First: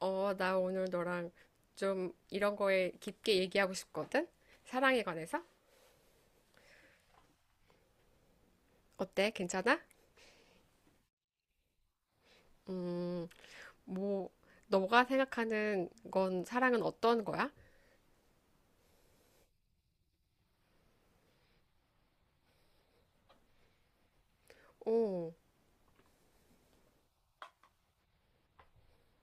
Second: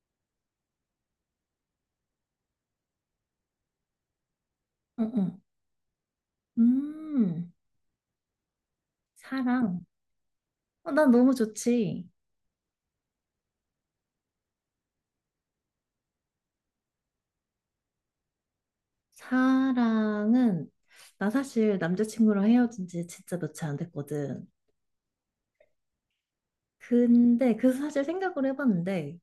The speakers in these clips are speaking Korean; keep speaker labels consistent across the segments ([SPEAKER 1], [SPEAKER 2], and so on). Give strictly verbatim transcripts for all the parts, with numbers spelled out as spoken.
[SPEAKER 1] 어, 나 오늘 너랑 좀 이런 거에 깊게 얘기하고 싶거든? 사랑에
[SPEAKER 2] 어, 어.
[SPEAKER 1] 관해서?
[SPEAKER 2] 음,
[SPEAKER 1] 어때? 괜찮아?
[SPEAKER 2] 사랑. 어, 난 너무 좋지.
[SPEAKER 1] 음, 뭐, 너가 생각하는 건 사랑은 어떤 거야?
[SPEAKER 2] 사랑은, 나 사실 남자친구랑 헤어진 지 진짜 며칠 안 됐거든.
[SPEAKER 1] 오,
[SPEAKER 2] 근데 그 사실 생각을 해봤는데,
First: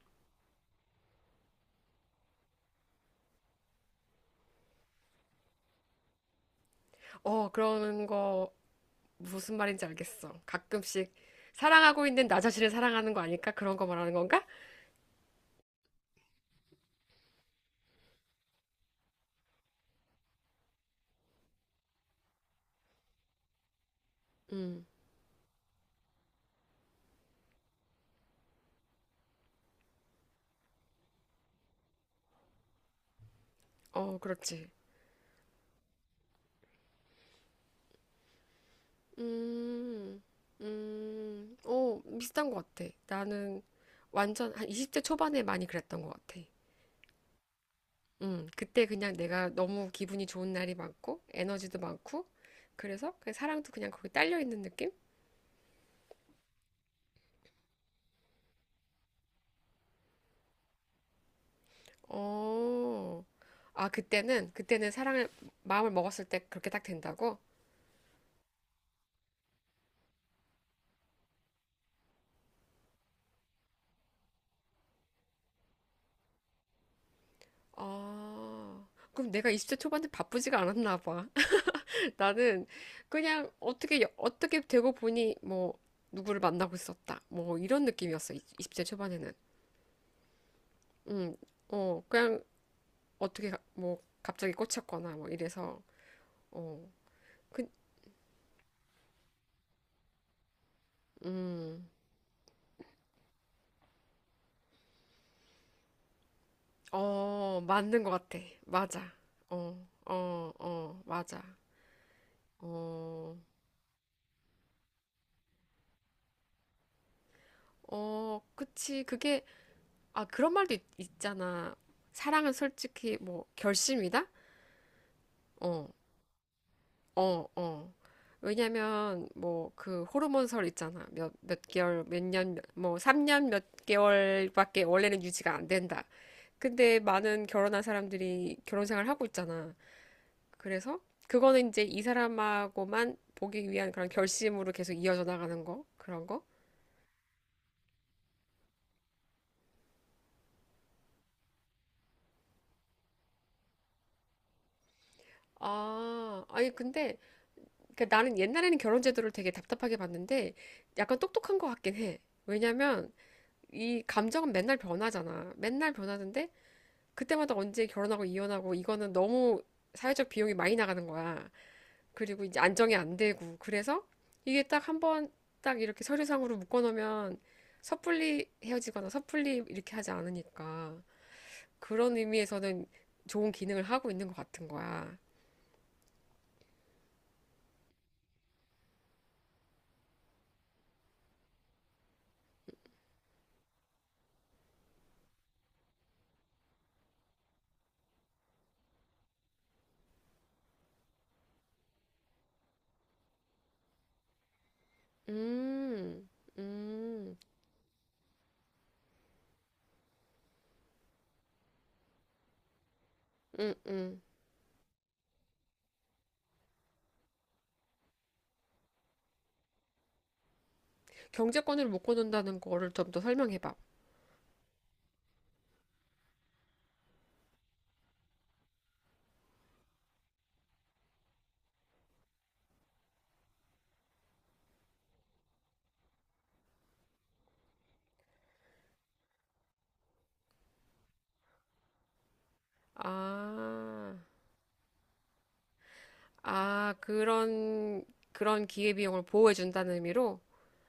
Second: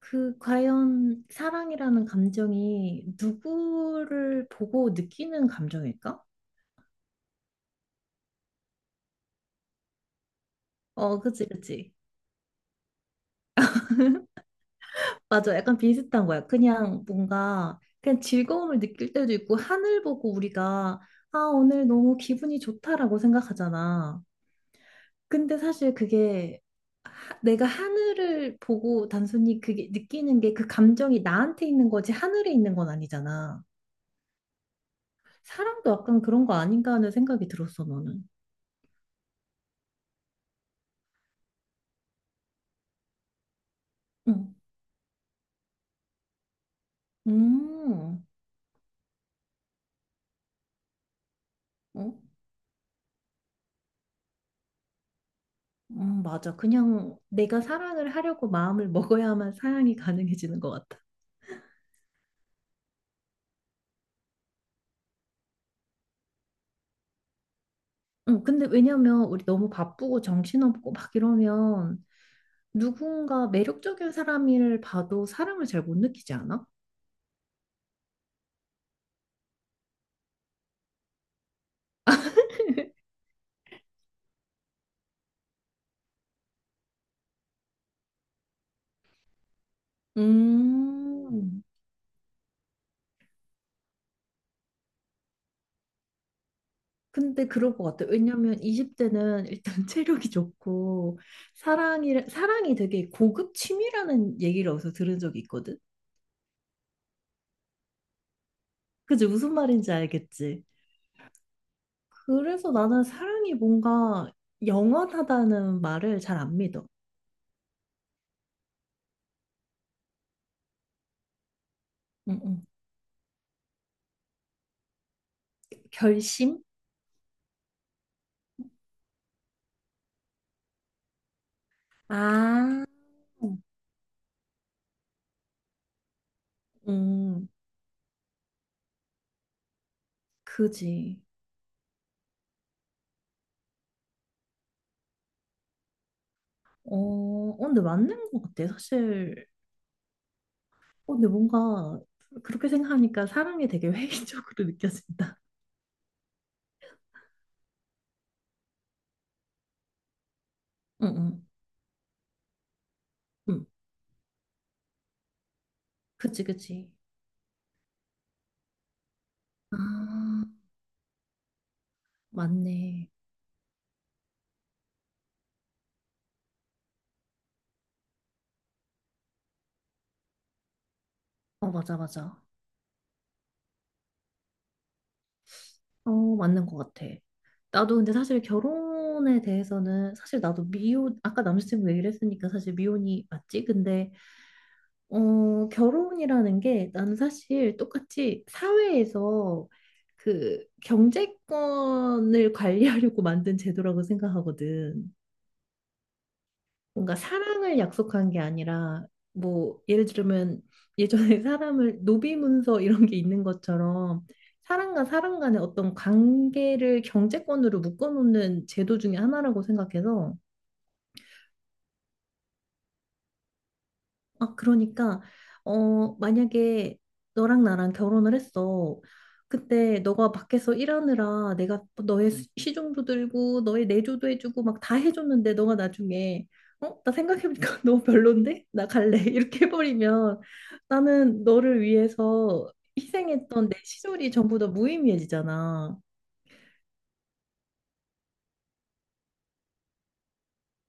[SPEAKER 2] 그 과연 사랑이라는 감정이 누구를 보고 느끼는 감정일까?
[SPEAKER 1] 어, 그런 거 무슨 말인지 알겠어. 가끔씩
[SPEAKER 2] 어, 그치, 그치.
[SPEAKER 1] 사랑하고 있는 나 자신을 사랑하는 거 아닐까? 그런 거 말하는 건가?
[SPEAKER 2] 맞아. 약간 비슷한 거야. 그냥 뭔가, 그냥 즐거움을 느낄 때도 있고, 하늘 보고 우리가, 아, 오늘 너무 기분이 좋다라고 생각하잖아.
[SPEAKER 1] 음,
[SPEAKER 2] 근데 사실 그게 내가 하늘을 보고 단순히 그게 느끼는 게 그 감정이 나한테 있는 거지 하늘에 있는 건 아니잖아.
[SPEAKER 1] 어, 그렇지.
[SPEAKER 2] 사람도 약간 그런 거 아닌가 하는 생각이 들었어, 너는.
[SPEAKER 1] 음, 음, 어, 비슷한 것 같아. 나는 완전
[SPEAKER 2] 응.
[SPEAKER 1] 한 이십 대 초반에 많이 그랬던 것 같아.
[SPEAKER 2] 음,
[SPEAKER 1] 음, 그때 그냥 내가 너무 기분이 좋은 날이 많고, 에너지도
[SPEAKER 2] 어?
[SPEAKER 1] 많고, 그래서 그 사랑도 그냥 거기 딸려 있는 느낌?
[SPEAKER 2] 음, 맞아. 그냥 내가 사랑을 하려고 마음을 먹어야만 사랑이 가능해지는 것 같아.
[SPEAKER 1] 어, 아, 그때는, 그때는 사랑을, 마음을 먹었을 때 그렇게 딱 된다고?
[SPEAKER 2] 응, 근데 왜냐면 우리 너무 바쁘고 정신없고 막 이러면 누군가 매력적인 사람을 봐도 사랑을 잘 못 느끼지 않아?
[SPEAKER 1] 아, 그럼 내가 이십 대 초반에 바쁘지가 않았나 봐. 나는 그냥 어떻게, 어떻게 되고 보니 뭐, 누구를 만나고 있었다. 뭐, 이런 느낌이었어. 이십 대 초반에는. 음,
[SPEAKER 2] 음.
[SPEAKER 1] 어, 그냥 어떻게, 가- 뭐, 갑자기 꽂혔거나 뭐 이래서, 어.
[SPEAKER 2] 근데
[SPEAKER 1] 그,
[SPEAKER 2] 그럴 것 같아요. 왜냐면 이십 대는 일단 체력이 좋고
[SPEAKER 1] 음,
[SPEAKER 2] 사랑이 사랑이 되게 고급 취미라는 얘기를 어디서 들은 적이 있거든.
[SPEAKER 1] 어, 맞는 것 같아. 맞아.
[SPEAKER 2] 그지 무슨
[SPEAKER 1] 어,
[SPEAKER 2] 말인지
[SPEAKER 1] 어,
[SPEAKER 2] 알겠지?
[SPEAKER 1] 어, 맞아.
[SPEAKER 2] 그래서 나는
[SPEAKER 1] 어,
[SPEAKER 2] 사랑이 뭔가 영원하다는 말을 잘 안 믿어.
[SPEAKER 1] 어, 그치. 그게, 아, 그런 말도 있, 있잖아.
[SPEAKER 2] 응,
[SPEAKER 1] 사랑은
[SPEAKER 2] 응.
[SPEAKER 1] 솔직히, 뭐, 결심이다? 어,
[SPEAKER 2] 결심?
[SPEAKER 1] 어, 어. 왜냐면, 뭐, 그, 호르몬설 있잖아. 몇, 몇 개월, 몇 년, 몇-
[SPEAKER 2] 아,
[SPEAKER 1] 뭐, 삼 년 몇 개월밖에 원래는 유지가 안 된다. 근데 많은
[SPEAKER 2] 음,
[SPEAKER 1] 결혼한 사람들이 결혼 생활 하고 있잖아. 그래서
[SPEAKER 2] 그지.
[SPEAKER 1] 그거는 이제 이 사람하고만 보기 위한 그런 결심으로 계속 이어져 나가는 거 그런 거?
[SPEAKER 2] 어, 어, 근데 맞는 것 같아. 사실, 어, 근데 뭔가 그렇게 생각하니까 사랑이 되게 회의적으로 느껴진다.
[SPEAKER 1] 아, 아니 근데 그 나는 옛날에는 결혼 제도를 되게 답답하게 봤는데
[SPEAKER 2] 응,
[SPEAKER 1] 약간
[SPEAKER 2] 응,
[SPEAKER 1] 똑똑한 것 같긴 해. 왜냐면
[SPEAKER 2] 응.
[SPEAKER 1] 이 감정은 맨날 변하잖아. 맨날
[SPEAKER 2] 그치,
[SPEAKER 1] 변하는데
[SPEAKER 2] 그치.
[SPEAKER 1] 그때마다 언제 결혼하고 이혼하고 이거는 너무
[SPEAKER 2] 아,
[SPEAKER 1] 사회적 비용이 많이 나가는 거야. 그리고 이제 안정이
[SPEAKER 2] 맞네.
[SPEAKER 1] 안 되고 그래서 이게 딱 한번 딱 이렇게 서류상으로 묶어놓으면 섣불리 헤어지거나 섣불리 이렇게 하지 않으니까
[SPEAKER 2] 어, 맞아,
[SPEAKER 1] 그런
[SPEAKER 2] 맞아.
[SPEAKER 1] 의미에서는 좋은 기능을 하고 있는 것 같은 거야.
[SPEAKER 2] 어, 맞는 것 같아. 나도 근데 사실 결혼에 대해서는 사실 나도 미혼, 아까 남자친구 얘기를 했으니까 사실 미혼이 맞지? 근데, 어, 결혼이라는 게 나는 사실 똑같이 사회에서 그 경제권을 관리하려고 만든 제도라고 생각하거든.
[SPEAKER 1] 음,
[SPEAKER 2] 뭔가
[SPEAKER 1] 음,
[SPEAKER 2] 사랑을 약속한 게 아니라 뭐 예를 들면 예전에 사람을 노비문서 이런 게 있는
[SPEAKER 1] 음, 음.
[SPEAKER 2] 것처럼 사람과 사람 간의 어떤 관계를 경제권으로 묶어놓는 제도 중에 하나라고 생각해서
[SPEAKER 1] 경제권을 묶어놓는다는 거를 좀 더 설명해봐.
[SPEAKER 2] 아, 그러니까, 어, 만약에 너랑 나랑 결혼을 했어. 그때 너가 밖에서 일하느라 내가 너의 시- 시중도 들고 너의 내조도 해주고 막 다 해줬는데 너가 나중에 어? 나 생각해보니까 너무 별론데? 나 갈래. 이렇게 해버리면 나는 너를 위해서 희생했던 내
[SPEAKER 1] 아,
[SPEAKER 2] 시절이 전부 다 무의미해지잖아.
[SPEAKER 1] 아, 그런, 그런 기회비용을 보호해준다는 의미로?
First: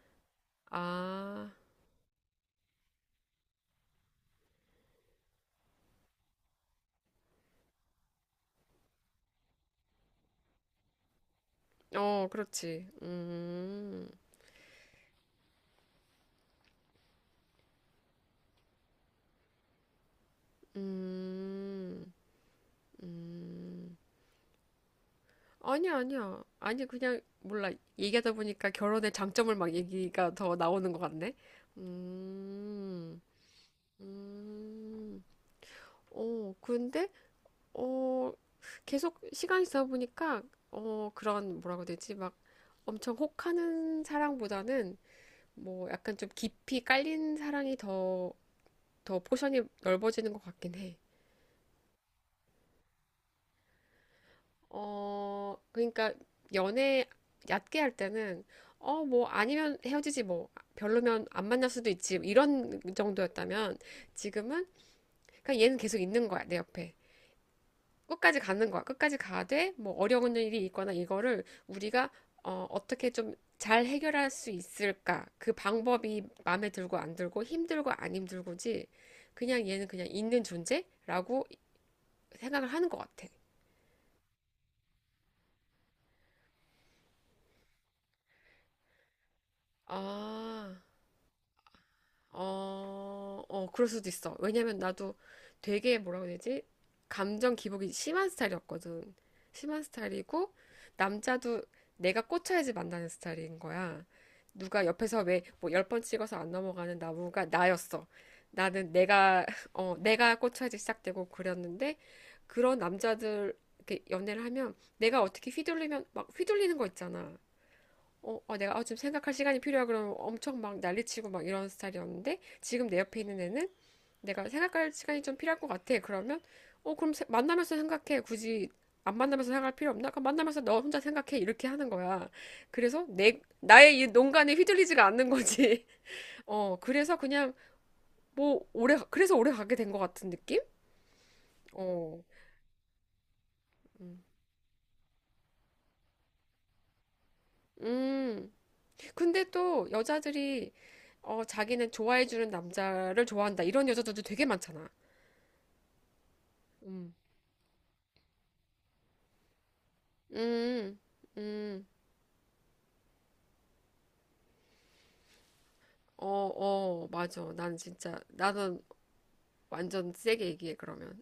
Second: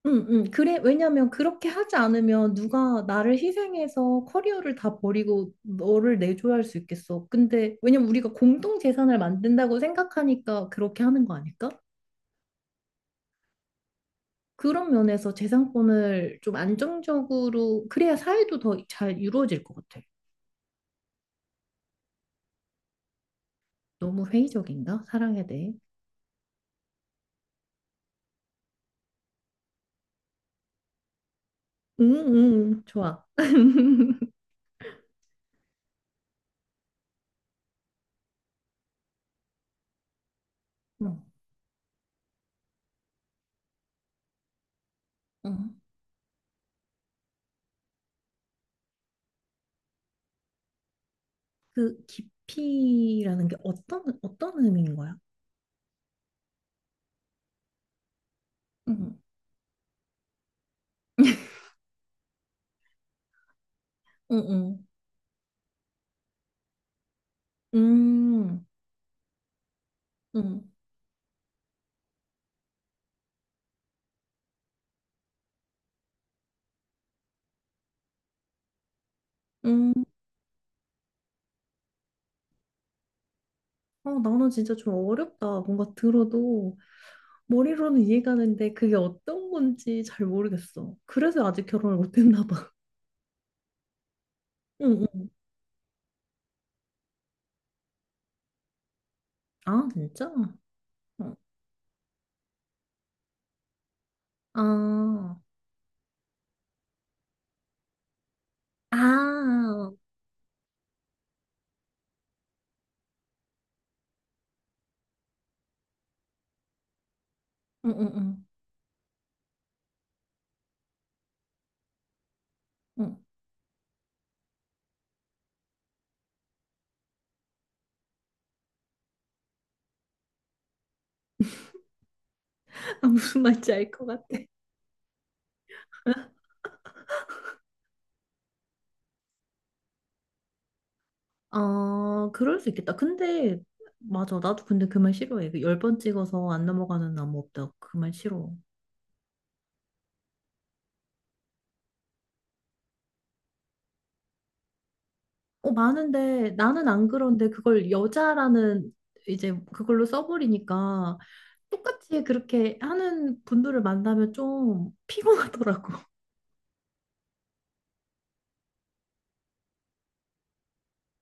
[SPEAKER 2] 응, 응. 그래, 왜냐면
[SPEAKER 1] 아,
[SPEAKER 2] 그렇게 하지 않으면 누가 나를 희생해서 커리어를 다 버리고 너를 내줘야 할 수 있겠어. 근데 왜냐면 우리가 공동 재산을 만든다고 생각하니까 그렇게 하는 거 아닐까?
[SPEAKER 1] 어, 그렇지. 음,
[SPEAKER 2] 그런 면에서 재산권을 좀 안정적으로 그래야 사회도 더 잘 이루어질 것 같아.
[SPEAKER 1] 음. 음,
[SPEAKER 2] 너무 회의적인가? 사랑에 대해.
[SPEAKER 1] 아니야, 아니야. 아니, 그냥, 몰라. 얘기하다 보니까 결혼의 장점을 막 얘기가 더 나오는 것 같네.
[SPEAKER 2] 응, 응,
[SPEAKER 1] 음,
[SPEAKER 2] 좋아.
[SPEAKER 1] 음, 어, 근데, 어, 계속 시간이 지나 보니까, 어,
[SPEAKER 2] 응,
[SPEAKER 1] 그런, 뭐라고 해야 되지? 막 엄청 혹하는 사랑보다는,
[SPEAKER 2] 응.
[SPEAKER 1] 뭐, 약간 좀 깊이 깔린 사랑이 더, 더 포션이 넓어지는 것 같긴 해.
[SPEAKER 2] 그 깊이라는 게 어떤 어떤 의미인 거야?
[SPEAKER 1] 어, 그러니까 연애 얕게 할 때는 어,
[SPEAKER 2] 응.
[SPEAKER 1] 뭐 아니면 헤어지지 뭐 별로면 안 만날 수도 있지 이런 정도였다면
[SPEAKER 2] 응응.
[SPEAKER 1] 지금은 그냥 얘는 계속 있는 거야 내 옆에 끝까지
[SPEAKER 2] 음.
[SPEAKER 1] 가는 거야 끝까지 가되 뭐 어려운 일이
[SPEAKER 2] 응.
[SPEAKER 1] 있거나 이거를 우리가 어, 어떻게 좀 잘 해결할 수 있을까 그 방법이 마음에 들고 안 들고 힘들고 안 힘들고지 그냥 얘는
[SPEAKER 2] 음,
[SPEAKER 1] 그냥 있는 존재라고 생각을 하는 것 같아.
[SPEAKER 2] 어, 나는 진짜 좀 어렵다. 뭔가 들어도 머리로는 이해가 되는데 그게 어떤 건지 잘
[SPEAKER 1] 아.
[SPEAKER 2] 모르겠어. 그래서 아직 결혼을 못 했나 봐.
[SPEAKER 1] 어, 어, 그럴 수도 있어. 왜냐면
[SPEAKER 2] 응,
[SPEAKER 1] 나도
[SPEAKER 2] 응.
[SPEAKER 1] 되게 뭐라고 해야 되지? 감정 기복이 심한 스타일이었거든. 심한
[SPEAKER 2] 아, 진짜?
[SPEAKER 1] 스타일이고,
[SPEAKER 2] 어.
[SPEAKER 1] 남자도 내가 꽂혀야지 만나는 스타일인 거야. 누가 옆에서
[SPEAKER 2] 아,
[SPEAKER 1] 왜 뭐 열 번 찍어서 안 넘어가는 나무가 나였어. 나는 내가,
[SPEAKER 2] 아,
[SPEAKER 1] 어, 내가 꽂혀야지 시작되고 그랬는데, 그런 남자들, 이렇게 연애를 하면 내가 어떻게 휘둘리면 막 휘둘리는 거 있잖아.
[SPEAKER 2] 응, 응,
[SPEAKER 1] 어,
[SPEAKER 2] 응.
[SPEAKER 1] 어, 내가 어, 지금 생각할 시간이 필요하 그러면 엄청 막 난리치고 막 이런 스타일이었는데 지금 내
[SPEAKER 2] 응.
[SPEAKER 1] 옆에 있는 애는 내가 생각할 시간이 좀 필요할 것 같아. 그러면 어, 그럼 세- 만나면서 생각해. 굳이 안 만나면서 생각할 필요 없나? 그럼 만나면서 너 혼자 생각해. 이렇게 하는 거야. 그래서
[SPEAKER 2] 아,
[SPEAKER 1] 내
[SPEAKER 2] 무슨 말인지 알
[SPEAKER 1] 나의
[SPEAKER 2] 것
[SPEAKER 1] 이
[SPEAKER 2] 같아.
[SPEAKER 1] 농간에 휘둘리지가 않는 거지. 어, 그래서 그냥 뭐 오래 가- 그래서 오래 가게 된 것 같은 느낌? 어.
[SPEAKER 2] 아, 그럴 수 있겠다. 근데,
[SPEAKER 1] 음.
[SPEAKER 2] 맞아. 나도 근데 그 말 싫어해. 그 열번 찍어서 안 넘어가는 나무 없다. 그 말 싫어.
[SPEAKER 1] 음. 근데 또 여자들이 어, 자기는 좋아해주는 남자를 좋아한다. 이런 여자들도 되게 많잖아.
[SPEAKER 2] 어, 많은데, 나는 안
[SPEAKER 1] 음.
[SPEAKER 2] 그런데 그걸 여자라는 이제 그걸로
[SPEAKER 1] 음,
[SPEAKER 2] 써버리니까
[SPEAKER 1] 음,
[SPEAKER 2] 똑같이 그렇게 하는 분들을 만나면 좀 피곤하더라고.
[SPEAKER 1] 어, 어, 맞아. 난 진짜, 나는 완전 세게 얘기해, 그러면.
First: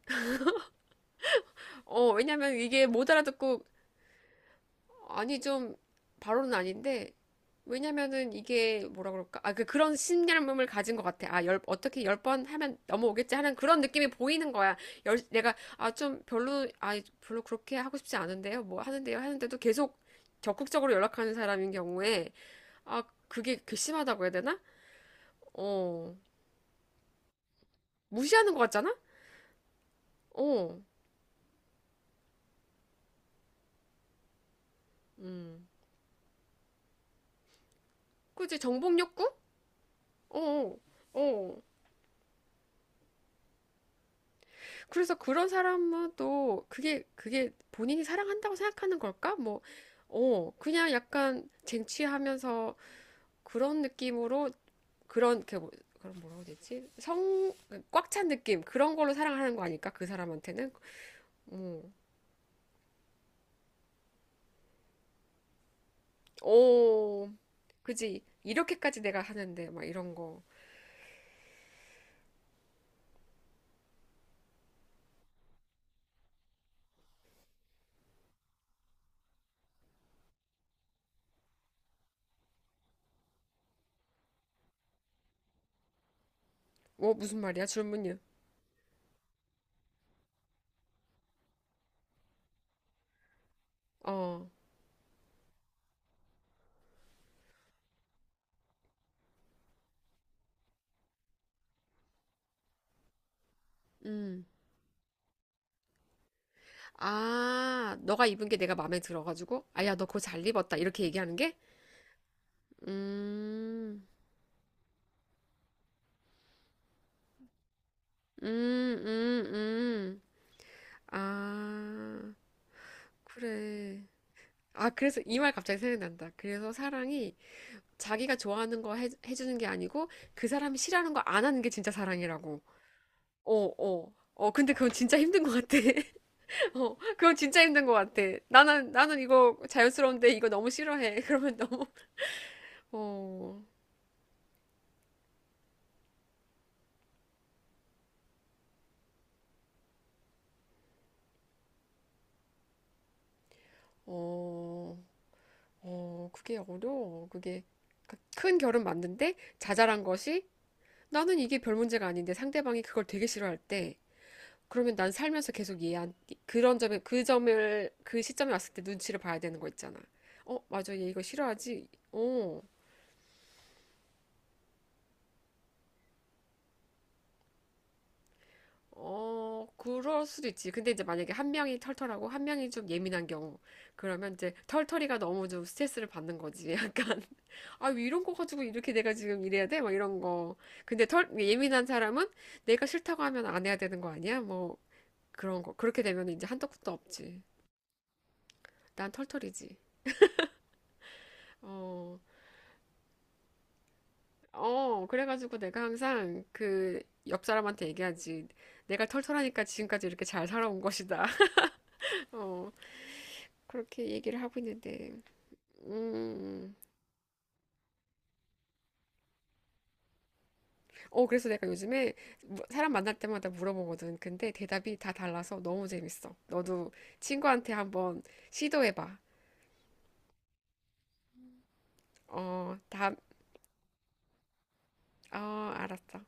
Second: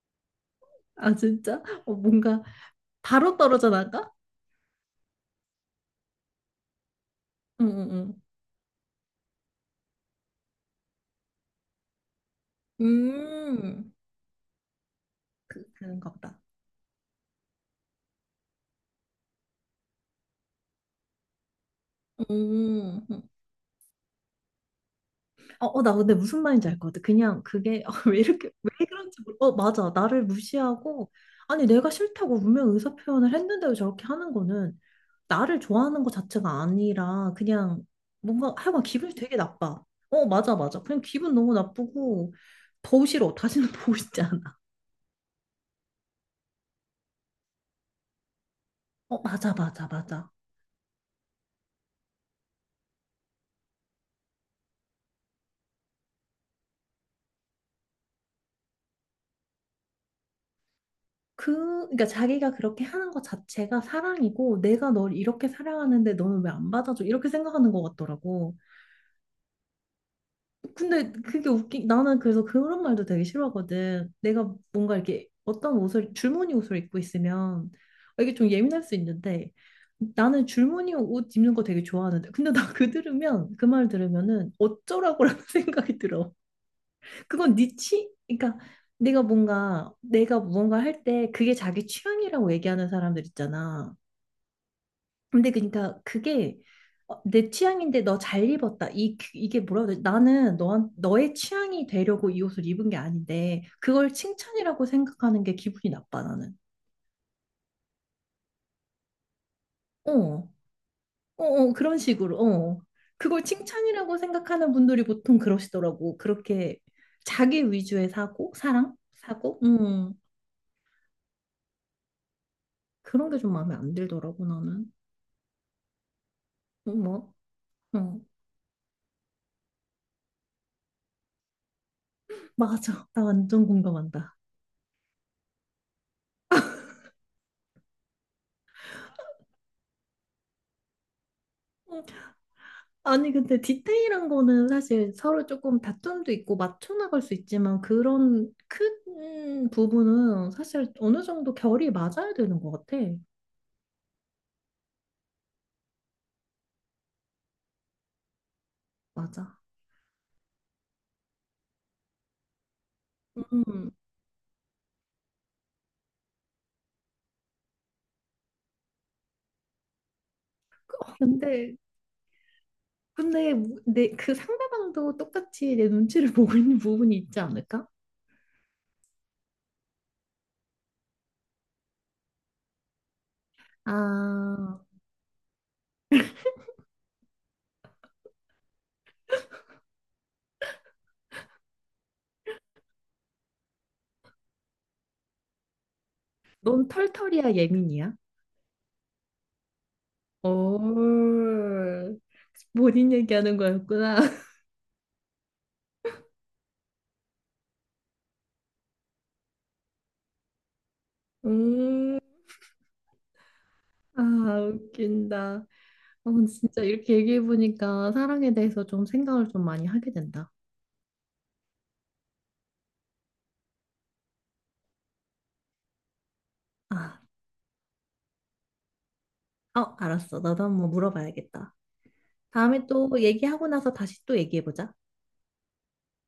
[SPEAKER 2] 아, 진짜? 어,
[SPEAKER 1] 어,
[SPEAKER 2] 뭔가
[SPEAKER 1] 왜냐면 이게 못
[SPEAKER 2] 바로
[SPEAKER 1] 알아듣고,
[SPEAKER 2] 떨어져 나가?
[SPEAKER 1] 아니, 좀, 바로는 아닌데,
[SPEAKER 2] 응, 응,
[SPEAKER 1] 왜냐면은 이게 뭐라 그럴까? 아, 그, 그런 신념을 가진 것 같아. 아, 열, 어떻게 열 번 하면
[SPEAKER 2] 응.
[SPEAKER 1] 넘어오겠지 하는 그런
[SPEAKER 2] 음,
[SPEAKER 1] 느낌이 보이는 거야. 열, 내가,
[SPEAKER 2] 그,
[SPEAKER 1] 아,
[SPEAKER 2] 그런가
[SPEAKER 1] 좀
[SPEAKER 2] 보다.
[SPEAKER 1] 별로, 아, 별로 그렇게 하고 싶지 않은데요. 뭐 하는데요. 하는데도 계속 적극적으로 연락하는 사람인 경우에, 아,
[SPEAKER 2] 음, 음.
[SPEAKER 1] 그게 괘씸하다고 해야 되나?
[SPEAKER 2] 어, 어, 나 근데
[SPEAKER 1] 어.
[SPEAKER 2] 무슨 말인지 알 것 같아. 그냥 그게 어, 왜 이렇게
[SPEAKER 1] 무시하는 것
[SPEAKER 2] 왜
[SPEAKER 1] 같잖아?
[SPEAKER 2] 그런지 모르. 어, 맞아. 나를
[SPEAKER 1] 어,
[SPEAKER 2] 무시하고 아니 내가 싫다고 분명 의사 표현을 했는데도 저렇게 하는 거는 나를
[SPEAKER 1] 음.
[SPEAKER 2] 좋아하는 것 자체가 아니라 그냥 뭔가
[SPEAKER 1] 그지?
[SPEAKER 2] 하여간
[SPEAKER 1] 정복
[SPEAKER 2] 기분이
[SPEAKER 1] 욕구?
[SPEAKER 2] 되게 나빠. 어, 맞아,
[SPEAKER 1] 어,
[SPEAKER 2] 맞아. 그냥 기분 너무
[SPEAKER 1] 어.
[SPEAKER 2] 나쁘고 더 싫어. 다시는 보고 지 않아.
[SPEAKER 1] 그래서 그런 사람은 또 그게, 그게 본인이 사랑한다고 생각하는
[SPEAKER 2] 어,
[SPEAKER 1] 걸까?
[SPEAKER 2] 맞아,
[SPEAKER 1] 뭐,
[SPEAKER 2] 맞아, 맞아.
[SPEAKER 1] 어, 그냥 약간 쟁취하면서 그런 느낌으로 그런, 그, 뭐- 그런 뭐라고 해야 되지? 성, 꽉 찬 느낌. 그런 걸로 사랑하는 거 아닐까? 그 사람한테는?
[SPEAKER 2] 그,
[SPEAKER 1] 음.
[SPEAKER 2] 그러니까 자기가 그렇게 하는 것 자체가 사랑이고 내가 널 이렇게 사랑하는데 너는 왜 안 받아줘? 이렇게
[SPEAKER 1] 어,
[SPEAKER 2] 생각하는 것
[SPEAKER 1] 그지?
[SPEAKER 2] 같더라고.
[SPEAKER 1] 이렇게까지 내가 하는데, 막 이런 거.
[SPEAKER 2] 근데 그게 웃기 나는 그래서 그런 말도 되게 싫어하거든. 내가 뭔가 이렇게 어떤 옷을 줄무늬 옷을 입고 있으면 아, 이게 좀 예민할 수 있는데 나는 줄무늬 옷 입는 거 되게 좋아하는데 근데 나 그 들으면 그 말 들으면은 어쩌라고라는 생각이 들어.
[SPEAKER 1] 뭐, 무슨
[SPEAKER 2] 그건
[SPEAKER 1] 말이야?
[SPEAKER 2] 네 취,
[SPEAKER 1] 줄무늬.
[SPEAKER 2] 그러니까 내가 뭔가 내가 무언가 할 때 그게 자기 취향이라고 얘기하는 사람들 있잖아.
[SPEAKER 1] 어,
[SPEAKER 2] 근데 그러니까 그게 어, 내 취향인데 너 잘 입었다. 이 그- 이게 뭐라고 해야 되지? 나는 너 너의 취향이 되려고 이 옷을 입은 게 아닌데 그걸
[SPEAKER 1] 음.
[SPEAKER 2] 칭찬이라고 생각하는 게 기분이 나빠 나는.
[SPEAKER 1] 아, 너가 입은 게 내가 마음에 들어가지고, 아, 야, 너
[SPEAKER 2] 어,
[SPEAKER 1] 그거 잘 입었다. 이렇게 얘기하는
[SPEAKER 2] 어,
[SPEAKER 1] 게?
[SPEAKER 2] 어 그런 식으로. 어. 그걸
[SPEAKER 1] 음,
[SPEAKER 2] 칭찬이라고 생각하는 분들이 보통 그러시더라고. 그렇게 자기 위주의 사고, 사랑,
[SPEAKER 1] 음, 음,
[SPEAKER 2] 사고, 음
[SPEAKER 1] 음. 아,
[SPEAKER 2] 그런 게 좀 마음에 안
[SPEAKER 1] 그래.
[SPEAKER 2] 들더라고
[SPEAKER 1] 아,
[SPEAKER 2] 나는.
[SPEAKER 1] 그래서 이 말 갑자기 생각난다. 그래서
[SPEAKER 2] 음, 뭐,
[SPEAKER 1] 사랑이
[SPEAKER 2] 어
[SPEAKER 1] 자기가 좋아하는 거 해, 해주는 게 아니고, 그 사람이 싫어하는 거 안 하는 게 진짜 사랑이라고.
[SPEAKER 2] 맞아. 나
[SPEAKER 1] 어,
[SPEAKER 2] 완전
[SPEAKER 1] 어.
[SPEAKER 2] 공감한다.
[SPEAKER 1] 어, 근데 그건 진짜 힘든 것 같아. 어, 그건 진짜 힘든 것 같아. 나는, 나는 이거 자연스러운데 이거 너무 싫어해. 그러면 너무,
[SPEAKER 2] 어. 아니, 근데
[SPEAKER 1] 어,
[SPEAKER 2] 디테일한 거는 사실 서로 조금 다툼도 있고 맞춰 나갈 수 있지만 그런 큰 부분은 사실 어느 정도 결이 맞아야 되는 것 같아.
[SPEAKER 1] 어. 어, 그게 어려워. 그게 그러니까 큰 결은 맞는데
[SPEAKER 2] 맞아.
[SPEAKER 1] 자잘한 것이 나는 이게 별 문제가 아닌데 상대방이 그걸 되게 싫어할
[SPEAKER 2] 음.
[SPEAKER 1] 때 그러면 난 살면서 계속 얘한 그런 점에 그 점을 그 시점에 왔을 때 눈치를 봐야 되는 거 있잖아. 어, 맞아. 얘 이거
[SPEAKER 2] 근데,
[SPEAKER 1] 싫어하지? 어.
[SPEAKER 2] 근데 내 그 상대방도 똑같이 내 눈치를 보고 있는 부분이 있지 않을까?
[SPEAKER 1] 어, 그럴 수도 있지. 근데 이제 만약에 한 명이 털털하고 한 명이 좀 예민한 경우, 그러면 이제
[SPEAKER 2] 아,
[SPEAKER 1] 털털이가 너무 좀 스트레스를 받는 거지. 약간, 아, 왜 이런 거 가지고 이렇게 내가 지금 이래야 돼? 막 이런 거. 근데 털, 예민한 사람은 내가 싫다고 하면 안 해야 되는 거 아니야? 뭐, 그런 거. 그렇게 되면 이제 한도
[SPEAKER 2] 넌
[SPEAKER 1] 끝도 없지.
[SPEAKER 2] 털털이야, 예민이야?
[SPEAKER 1] 난 털털이지. 어,
[SPEAKER 2] 오, 본인 얘기하는 거였구나.
[SPEAKER 1] 어, 그래가지고 내가 항상 그 옆 사람한테 얘기하지. 내가 털털하니까 지금까지 이렇게 잘 살아온 것이다.
[SPEAKER 2] 음,
[SPEAKER 1] 어, 그렇게
[SPEAKER 2] 아,
[SPEAKER 1] 얘기를 하고 있는데.
[SPEAKER 2] 웃긴다.
[SPEAKER 1] 음.
[SPEAKER 2] 어, 근데
[SPEAKER 1] 음.
[SPEAKER 2] 진짜 이렇게 얘기해보니까 사랑에 대해서 좀 생각을 좀 많이 하게 된다.
[SPEAKER 1] 어, 그래서 내가 요즘에 뭐- 사람 만날 때마다 물어보거든. 근데 대답이 다 달라서 너무 재밌어. 너도
[SPEAKER 2] 아,
[SPEAKER 1] 친구한테 한번 시도해봐.
[SPEAKER 2] 어, 알았어. 나도 한번 물어봐야겠다.
[SPEAKER 1] 어,
[SPEAKER 2] 다음에 또
[SPEAKER 1] 다,
[SPEAKER 2] 얘기하고 나서 다시 또 얘기해보자.
[SPEAKER 1] 어, 알았어.